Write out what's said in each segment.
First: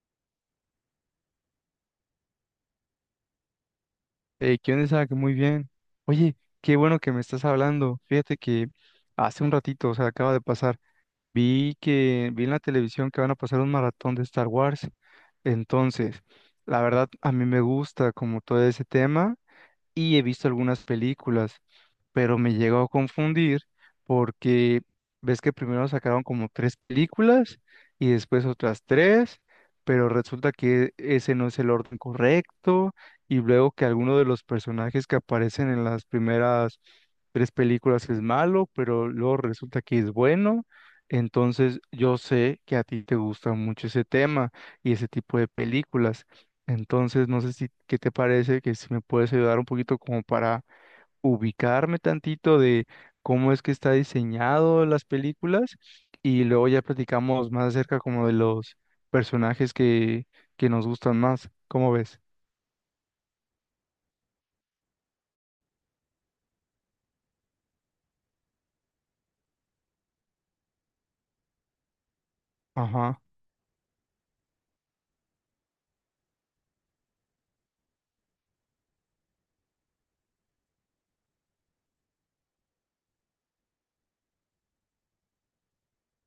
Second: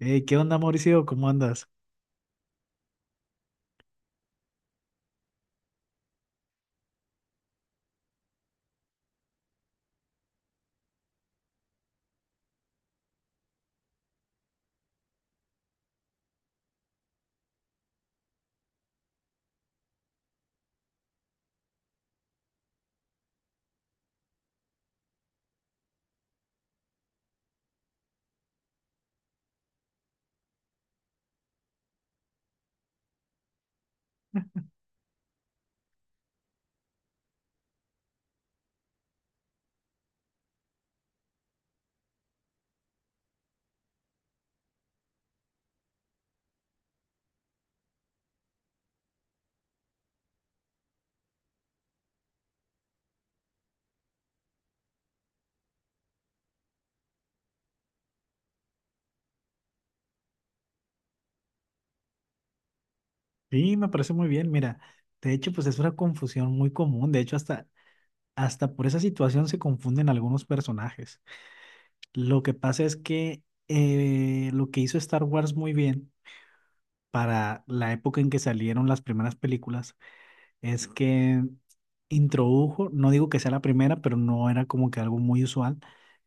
Hey, ¿qué onda, Mauricio? ¿Cómo andas? ¿Qué onda, Isaac? Muy bien. Oye, qué bueno que me estás hablando. Fíjate que hace un ratito, o sea, acaba de pasar, vi en la televisión que van a pasar un maratón de Star Wars. Entonces, la verdad, a mí me gusta como todo ese tema y he visto algunas películas, pero me llegó a confundir porque ves que primero sacaron como tres películas y después otras tres, pero resulta que ese no es el orden correcto y luego que alguno de los personajes que aparecen en las primeras tres películas es malo, pero luego resulta que es bueno. Entonces yo sé que a ti te gusta mucho ese tema y ese tipo de películas. Entonces, no sé si, ¿qué te parece? Que si me puedes ayudar un poquito como para ubicarme tantito de cómo es que está diseñado las películas y luego ya platicamos más acerca como de los personajes que nos gustan más. ¿Cómo ves? Sí, me parece muy bien. Mira, de hecho, pues es una confusión muy común. De hecho, hasta por esa situación se confunden algunos personajes. Lo que pasa es Ajá. que lo que hizo Star Wars muy bien para la época en que salieron las primeras películas es que introdujo, no digo que sea la primera, pero no era como que algo muy usual,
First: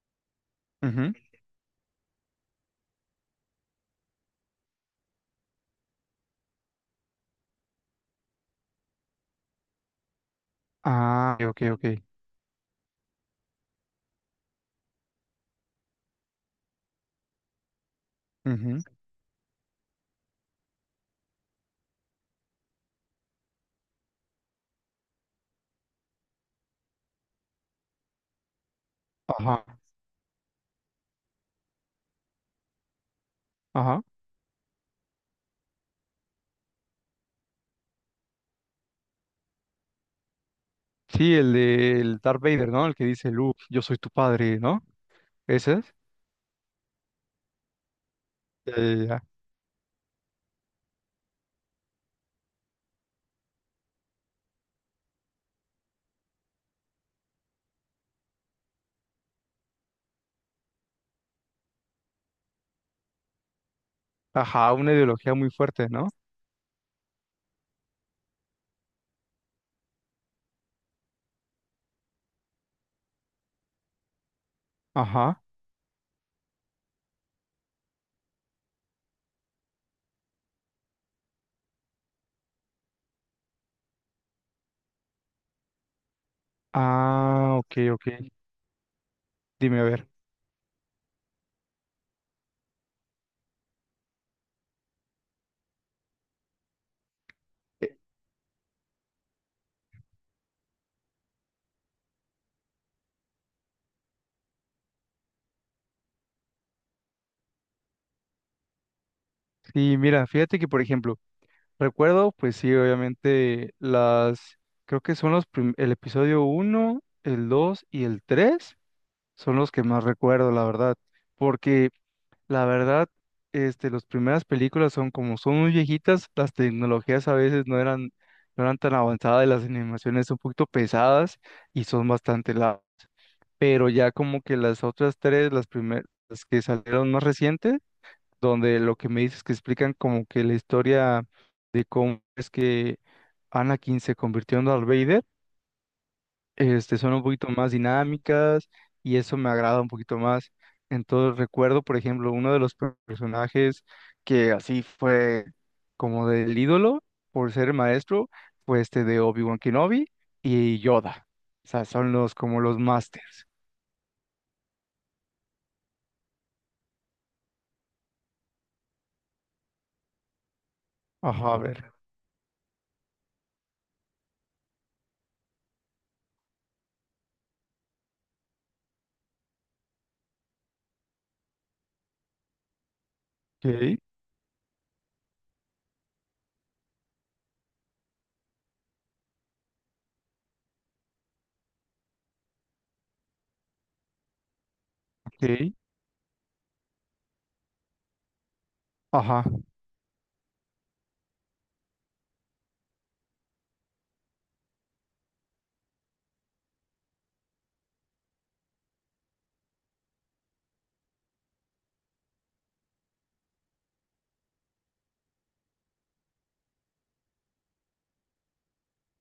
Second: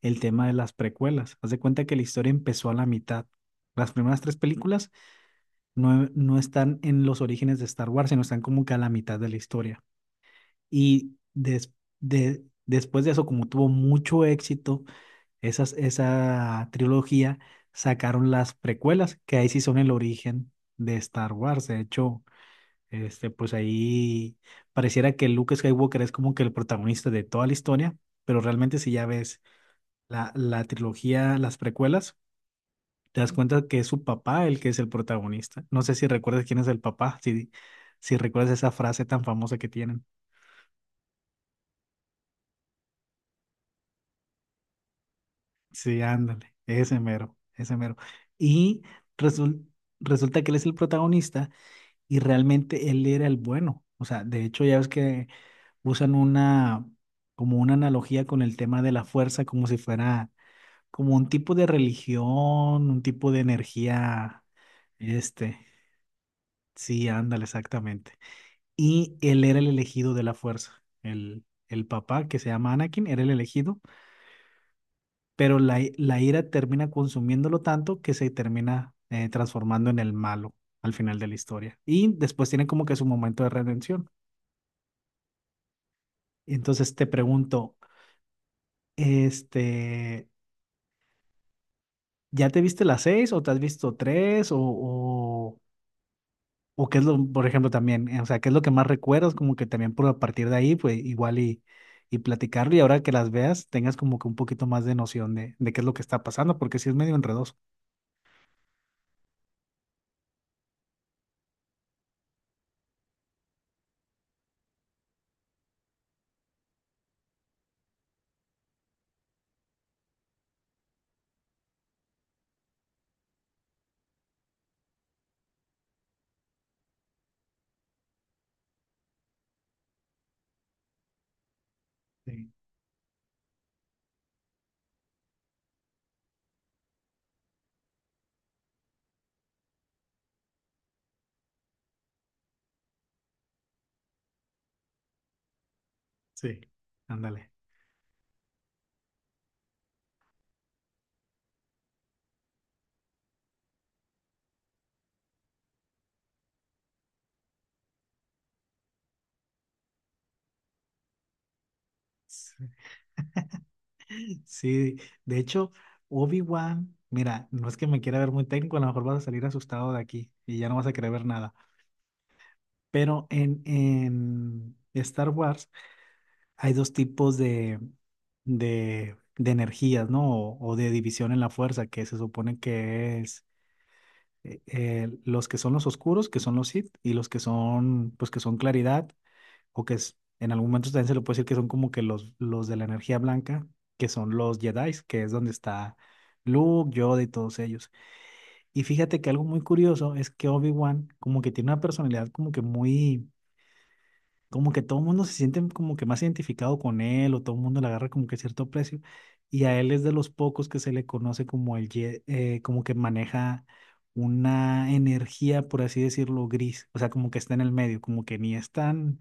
el tema de las Ujú. precuelas. Haz de cuenta que la historia empezó a la mitad. Las primeras tres películas no están en los orígenes de Star Wars, sino están como que a la mitad de la historia. Y Ah, ok, ok. Después de eso, como tuvo mucho éxito esa trilogía, sacaron las Ujú. precuelas, que ahí sí son el origen de Star Wars. De hecho, pues ahí pareciera que Luke Skywalker es como que el protagonista de toda la historia, pero realmente si ya ves Ajá, la trilogía, las precuelas, te das cuenta que es ajá. su papá el que es el protagonista. No sé si recuerdas quién es el papá, si recuerdas esa frase tan famosa que tienen. Sí, el de el Darth Vader, ¿no? El que dice, Luke, yo soy tu padre, ¿no? ¿Ese es? Sí, ándale, ese mero, ese mero. Ya, Y ya, ya. resul- resulta que él es el protagonista y realmente él era el bueno. O sea, de hecho ya ves que usan como una analogía con el tema de la fuerza, como si fuera como un tipo de religión, un tipo de energía. Ajá, una ideología muy este, fuerte, ¿no? sí, ándale, exactamente. Y él era el elegido de la fuerza. El papá, que se llama Anakin, era el elegido, Ajá. pero la ira termina consumiéndolo tanto que se termina transformando en el malo al final de la historia. Y después tiene como que su momento de redención. Entonces te Ah, pregunto, ok, ok. Dime, a ver. este, ¿ya te viste las seis o te has visto tres o, o qué es lo, por ejemplo, Eh, también, o sea, qué es lo que más recuerdas, como que también por a partir de ahí, pues igual y platicarlo y ahora que las veas, tengas como que un poquito más de noción de qué es lo que está pasando, porque sí es medio enredoso? Sí, mira, fíjate que, por ejemplo, recuerdo, pues sí, obviamente, las, creo que son los, el episodio uno el 2 y el 3 son los que más recuerdo, la verdad, porque la verdad, las primeras películas son como son muy viejitas, las tecnologías a veces no eran tan avanzadas y las animaciones son un poquito pesadas y son Sí, bastante largas, pero ya como que las otras tres, las primeras, las que salieron más recientes, donde lo que me dices que explican como que la historia de cómo es que Anakin se convirtió en Darth Vader, sí, son un poquito ándale. más dinámicas y eso me agrada un poquito más. Entonces recuerdo, por ejemplo, uno de los personajes que así fue como del ídolo por ser maestro, fue este de Obi-Wan Kenobi y Yoda. O sea, son los Sí, como los masters. sí, de hecho, Obi-Wan, mira, no es que me quiera ver muy técnico, a lo mejor vas a salir asustado de aquí y ya no vas a querer ver nada, Ajá, a ver. pero en Star Wars hay dos tipos de energías, ¿no? O de división en la fuerza, que se supone que es Ok, los que son los oscuros, que son los Sith, y los que son, pues que son claridad, o que es, en algún momento también se le puede decir que son como que los de la energía blanca, que son los Jedi, que es donde ok. está Luke, Yoda y todos ellos. Y fíjate que Ajá. algo muy curioso es que Obi-Wan como que tiene una personalidad como que muy como que todo el mundo se siente como que más identificado con él o todo el mundo le agarra como que cierto precio y a él es de los pocos que se le conoce como el como que maneja una energía, por así decirlo, gris, o sea, como que está en el medio, como que ni es tan,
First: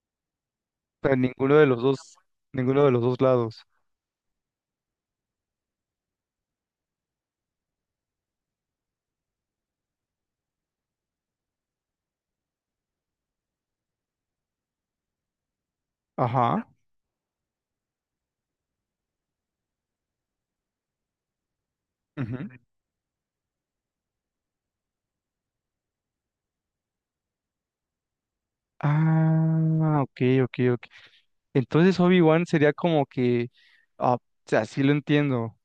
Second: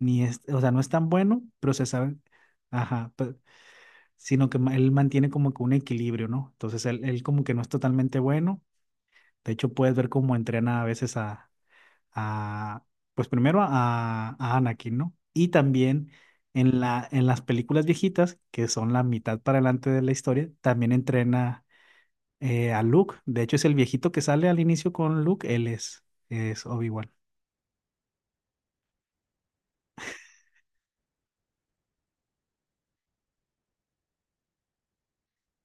ni es, o sea, no es tan Pero bueno, ninguno de pero los se dos, sabe, ninguno de los ajá, dos lados. sino que él mantiene como que un equilibrio, ¿no? Entonces él como que no es totalmente bueno, de hecho puedes ver cómo entrena a veces a, pues primero a Anakin, ¿no? Y también Ajá. En las películas viejitas, que son la mitad para adelante de la historia, también entrena Ujú. A Luke. De hecho, es el viejito que sale al inicio con Luke, él es Obi-Wan. Ah, ok, ok, ok. Entonces Obi-Wan sería como que, ah, o sea, así lo entiendo.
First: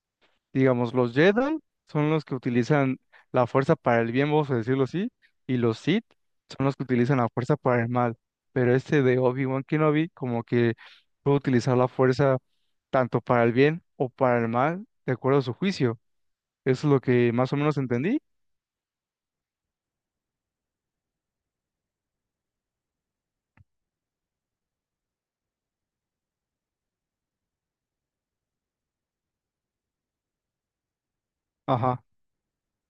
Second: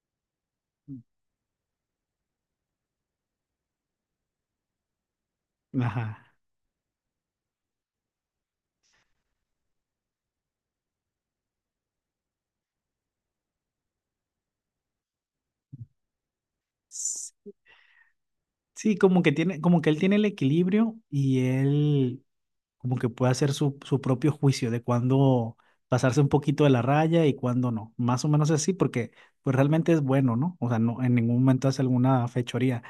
Digamos, los Jedi son los que utilizan la fuerza para el bien, vamos a decirlo así, y los Sith Ajá. son los que utilizan la fuerza para el mal. Pero este de Obi-Wan Kenobi como que puede utilizar la fuerza tanto para el bien o para el mal, de acuerdo a su juicio. Eso es lo que S- más o menos entendí. Sí, como que tiene, como que él tiene el equilibrio y él como que puede hacer su propio juicio de cuándo pasarse un poquito de la raya y cuándo no. Más o menos así, porque pues realmente es bueno, ¿no? O sea, no, en ningún momento hace Ajá. alguna fechoría,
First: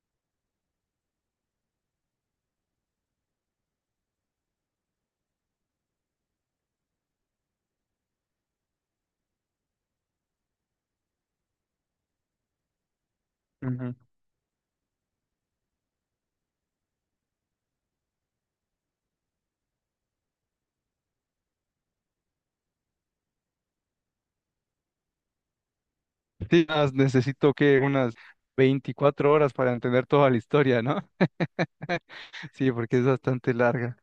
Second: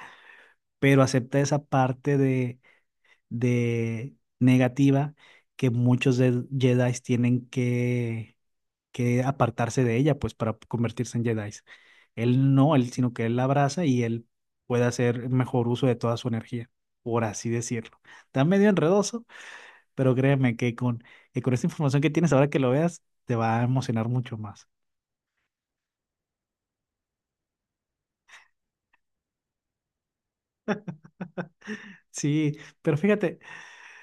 pero acepta esa parte de negativa que muchos de Jedi tienen que apartarse de ella, pues para convertirse en Jedi. Él no, él, sino que él la abraza y él puede hacer mejor uso de toda su energía, por así decirlo. Está medio enredoso, pero créeme que que con esta información que tienes ahora que lo veas, te va a emocionar mucho más. Sí, más necesito que unas 24 horas para entender toda la historia, ¿no? Sí, Sí, pero porque es fíjate, bastante larga.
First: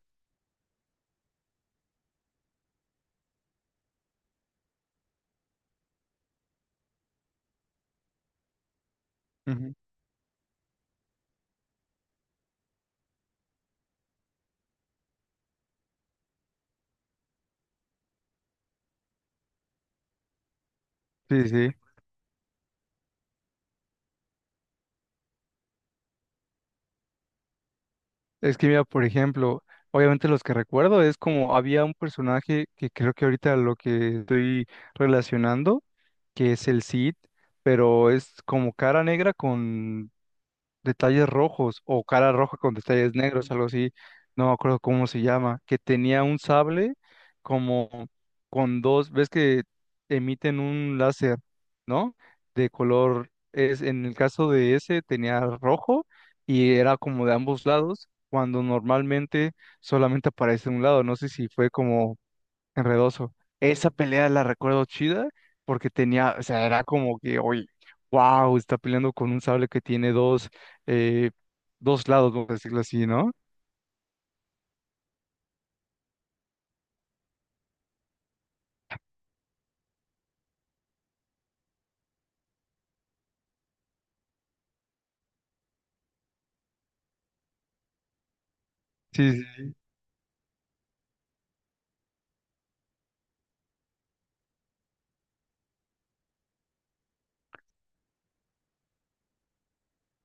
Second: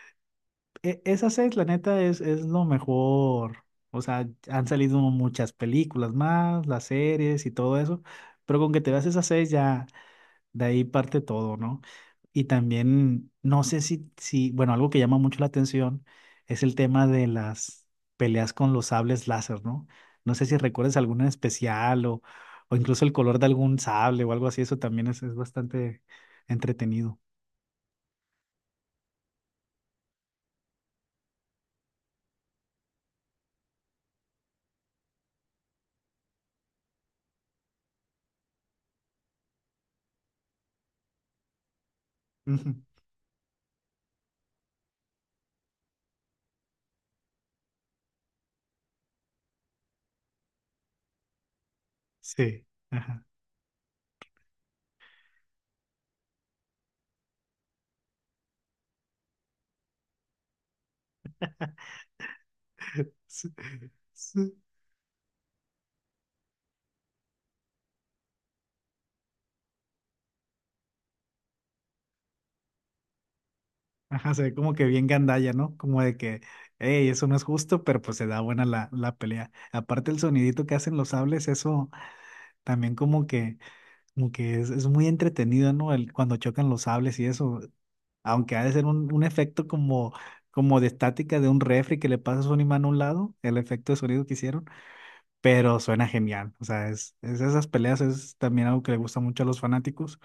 esa seis, la neta, es lo mejor. O sea, han salido muchas películas más, las series y todo eso, pero con que te veas esas seis Ujú. ya. De ahí parte todo, ¿no? Y también, no sé si, bueno, algo que llama mucho la atención es el tema de las peleas con los sables láser, ¿no? No sé si recuerdas alguna en Sí, sí. especial o incluso el color de algún sable o algo así, eso también es bastante entretenido. Es que mira, por ejemplo, obviamente los que recuerdo es como había un personaje que creo que ahorita lo que estoy relacionando, que es el Cid, pero es como cara negra con detalles rojos o cara roja con Ujú. detalles negros, algo así, no me acuerdo cómo se llama, que tenía un sable como con dos, ves que emiten un láser, ¿no? Sí, De ajá. color, es, en el caso de ese tenía rojo y era como de ambos lados, cuando normalmente solamente aparece un lado, no sé si fue como enredoso. Sí, Esa pelea la sí. recuerdo chida porque tenía, o sea, era como que, oye, wow, está peleando con un sable que tiene dos, eh, dos lados, vamos a decirlo así, ¿no? Ajá, se ve como que bien gandalla, ¿no? Como de que, hey, eso no es justo, pero pues se da buena la pelea. Aparte el sonidito que hacen los sables, eso también como que es muy entretenido, ¿no? Cuando chocan los sables y eso, aunque ha de ser un Sí, sí. efecto sí. como de estática de un refri que le pasas un imán a un lado, el efecto de sonido que hicieron, pero suena genial. O sea, es esas peleas es también algo que le gusta mucho a los fanáticos.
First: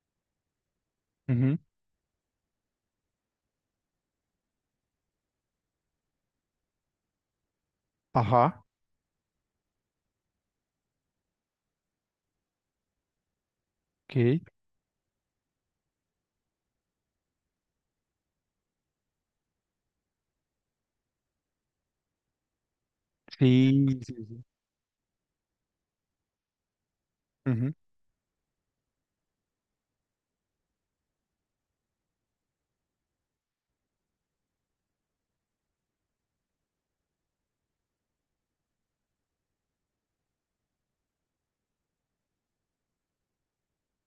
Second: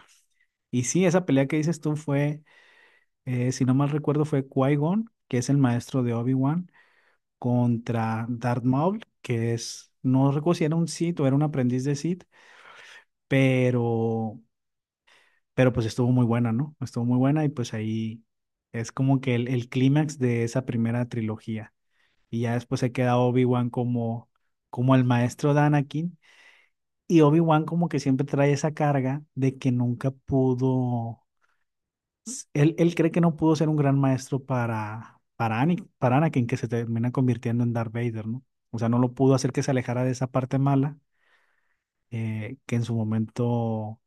Y sí, esa pelea que Ujú. dices tú fue, si no mal recuerdo, fue Qui-Gon, que es el maestro de Obi-Wan, contra Darth Ajá, Maul, que es, no recuerdo si era un Sith o era un aprendiz de Sith, pero ok. Pues estuvo muy buena, ¿no? Estuvo muy buena y pues ahí es como que el clímax de esa primera trilogía. Y ya después se queda Obi-Wan Sí, sí, como, sí. como el maestro de Anakin y Obi-Wan Ujú. como que siempre trae esa carga de que nunca pudo, él cree que no pudo ser un gran maestro para Anakin, que se termina convirtiendo en Darth Vader, ¿no? O sea, no lo pudo hacer que se alejara de esa parte mala que en su momento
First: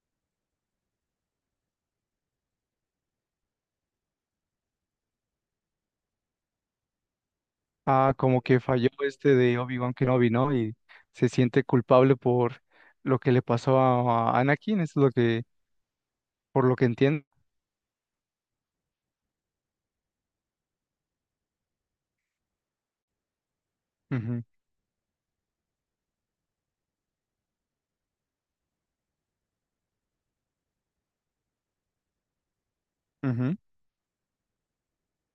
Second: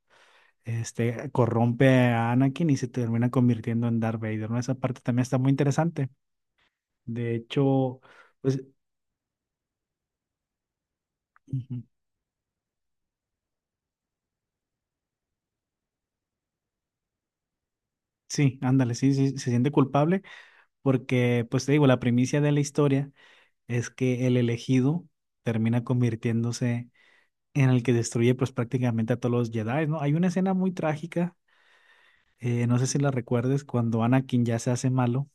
corrompe a Anakin y se termina convirtiendo en Darth Vader, ¿no? Esa parte también está muy interesante. De hecho, Ah, como que pues falló este de Obi-Wan Kenobi, ¿no? Y se siente ujú, culpable por lo que le pasó a Anakin, eso es lo que, por lo que entiendo. sí, ándale, sí, sí, se siente culpable porque, pues te digo, la primicia de la historia es que el Ujú, elegido termina convirtiéndose en el que destruye pues prácticamente a todos los Jedi, ¿no? Hay una escena muy trágica, no sé si la ujú. recuerdes, cuando Anakin ya se hace malo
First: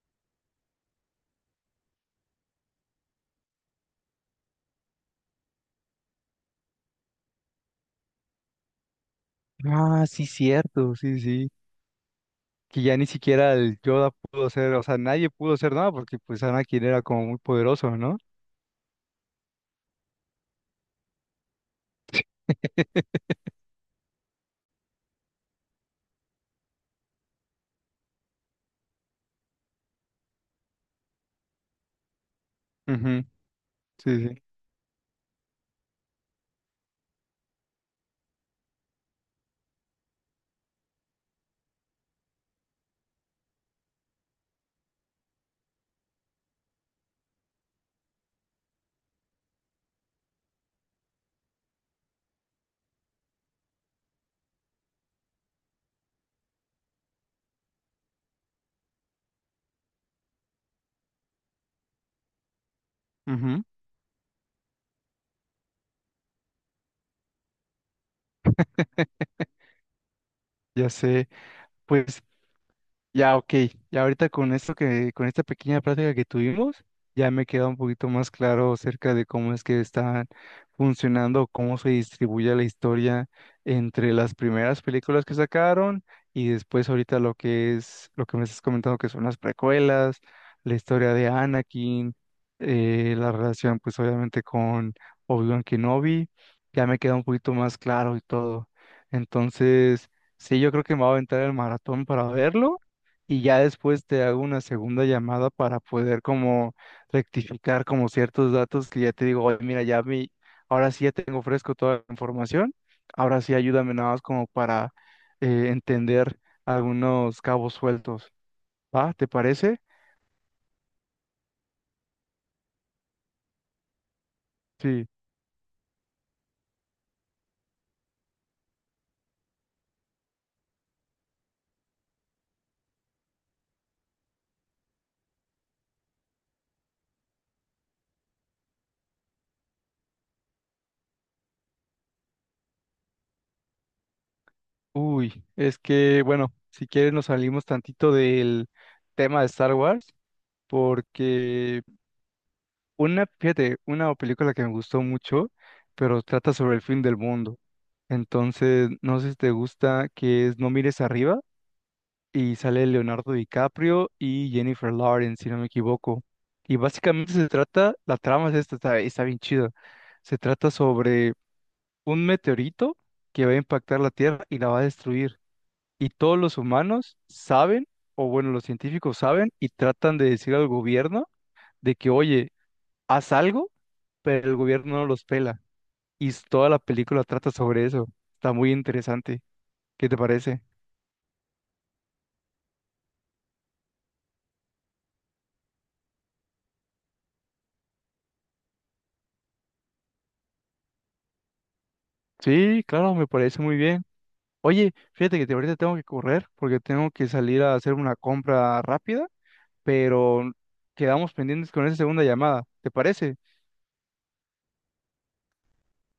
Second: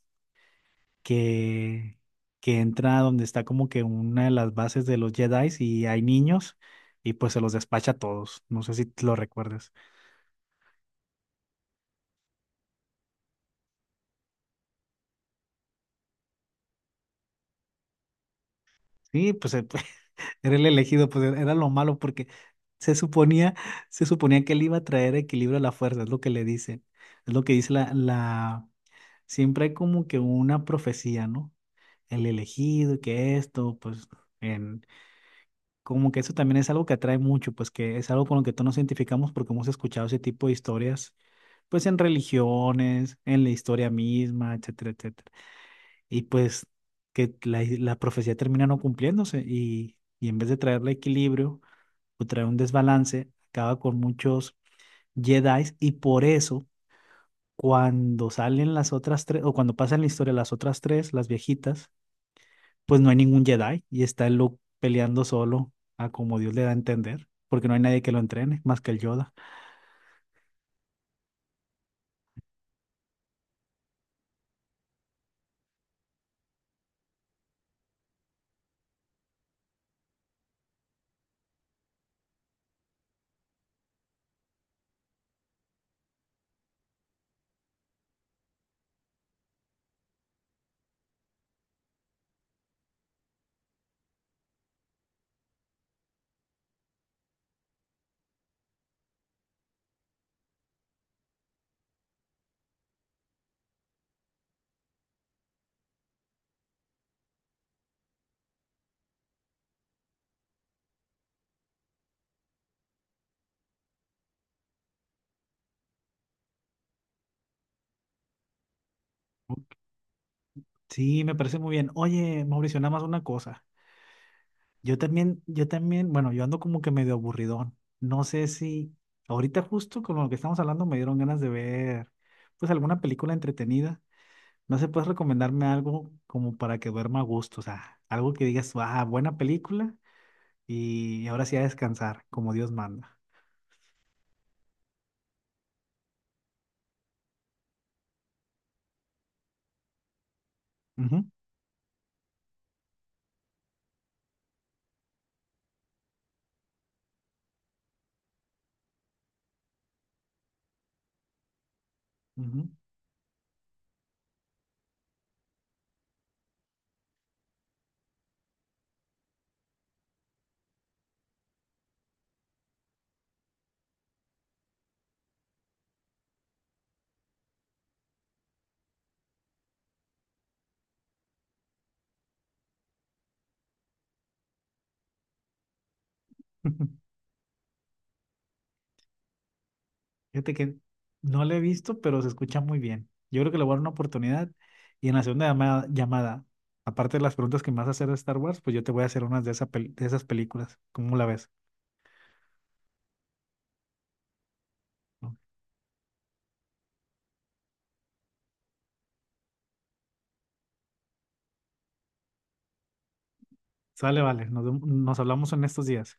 que, que entra donde está como que una de las bases de los Jedi y hay niños y pues se los despacha a todos. No sé si te lo recuerdas. Ah, sí, cierto, sí, sí. Que ya ni siquiera el Yoda pudo hacer, o sea, nadie pudo hacer nada porque pues Anakin era como muy poderoso, ¿no? Sí, pues era el elegido, pues era lo malo porque se suponía, se suponía que él iba a traer equilibrio a la fuerza, es lo que le dicen. Es lo que dice la. Siempre hay como que una profecía, ¿no? El elegido, Ujú. que esto, pues Sí, sí. en... Como que eso también es algo que atrae mucho, pues que es algo con lo que todos nos identificamos porque hemos escuchado ese tipo de historias pues en religiones, en la historia misma, etcétera, etcétera. Y pues que la profecía termina no cumpliéndose y en vez de traerle equilibrio o traer un desbalance, acaba con muchos Jedi y por eso cuando salen las otras tres o cuando pasan la historia las otras tres, las viejitas, pues no hay ningún Ujú. Jedi y está el Luke peleando solo a como Dios le da a entender. Porque no hay nadie que lo entrene, más que el Yoda. Ya sé. Pues ya, ok. Ya ahorita con esto que, con esta pequeña práctica que tuvimos, ya me queda un poquito más claro acerca de cómo es que están funcionando, cómo se distribuye la historia entre las primeras películas que sacaron y después ahorita lo que es, lo que me estás comentando que son las precuelas, la historia de Anakin, la relación pues obviamente con Obi-Wan Kenobi, ya me queda un poquito más claro y todo. Entonces, sí, yo creo que me voy a aventar el maratón para verlo y ya después te hago una segunda llamada para poder como rectificar como ciertos datos que ya te digo, oye, mira, ya mi, ahora sí ya tengo fresco toda la información, ahora sí ayúdame nada más como para entender algunos cabos sueltos, ¿va? ¿Te parece? Sí, me parece muy bien. Oye, Mauricio, nada más una cosa. Sí. Bueno, yo ando como que medio aburridón. No sé si ahorita justo con lo que estamos hablando me dieron ganas de ver pues alguna película entretenida. No sé, puedes recomendarme algo como para que duerma a gusto, o sea, algo que digas, ah, buena película y ahora sí a descansar, como Dios manda. Uy, es que, bueno, si quieres nos salimos tantito del tema de Star Wars, Ujú, porque una, fíjate, una película que me gustó mucho, pero trata sobre el fin del mundo. Entonces, no sé si te gusta, que es No mires arriba y ujú. sale Leonardo DiCaprio y Jennifer Lawrence, si no me equivoco. Y básicamente se trata, la trama es esta, está, está bien chida. Se trata sobre un meteorito que va a impactar la Tierra y la va a destruir. Y todos los humanos saben, o bueno, los científicos saben y tratan de decir al gobierno de que, oye, haz algo pero el gobierno no los pela. Y toda la película trata sobre eso. Está muy interesante. ¿Qué te Fíjate parece? que no lo he visto, pero se escucha muy bien. Yo creo que le voy a dar una oportunidad. Y en la segunda llamada, aparte de las preguntas que me vas a hacer de Star Wars, pues yo te voy a hacer unas de esas películas. ¿Cómo la ves? Sí, claro, me parece muy bien. Oye, ¿No? fíjate que ahorita tengo que correr porque tengo que salir a hacer una compra rápida, pero quedamos pendientes con esa segunda llamada. ¿Te parece? Sale, vale. Nos hablamos en estos días.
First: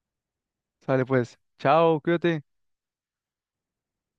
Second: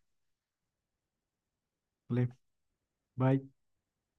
Sale pues. Chao, Vale, cuídate. bye.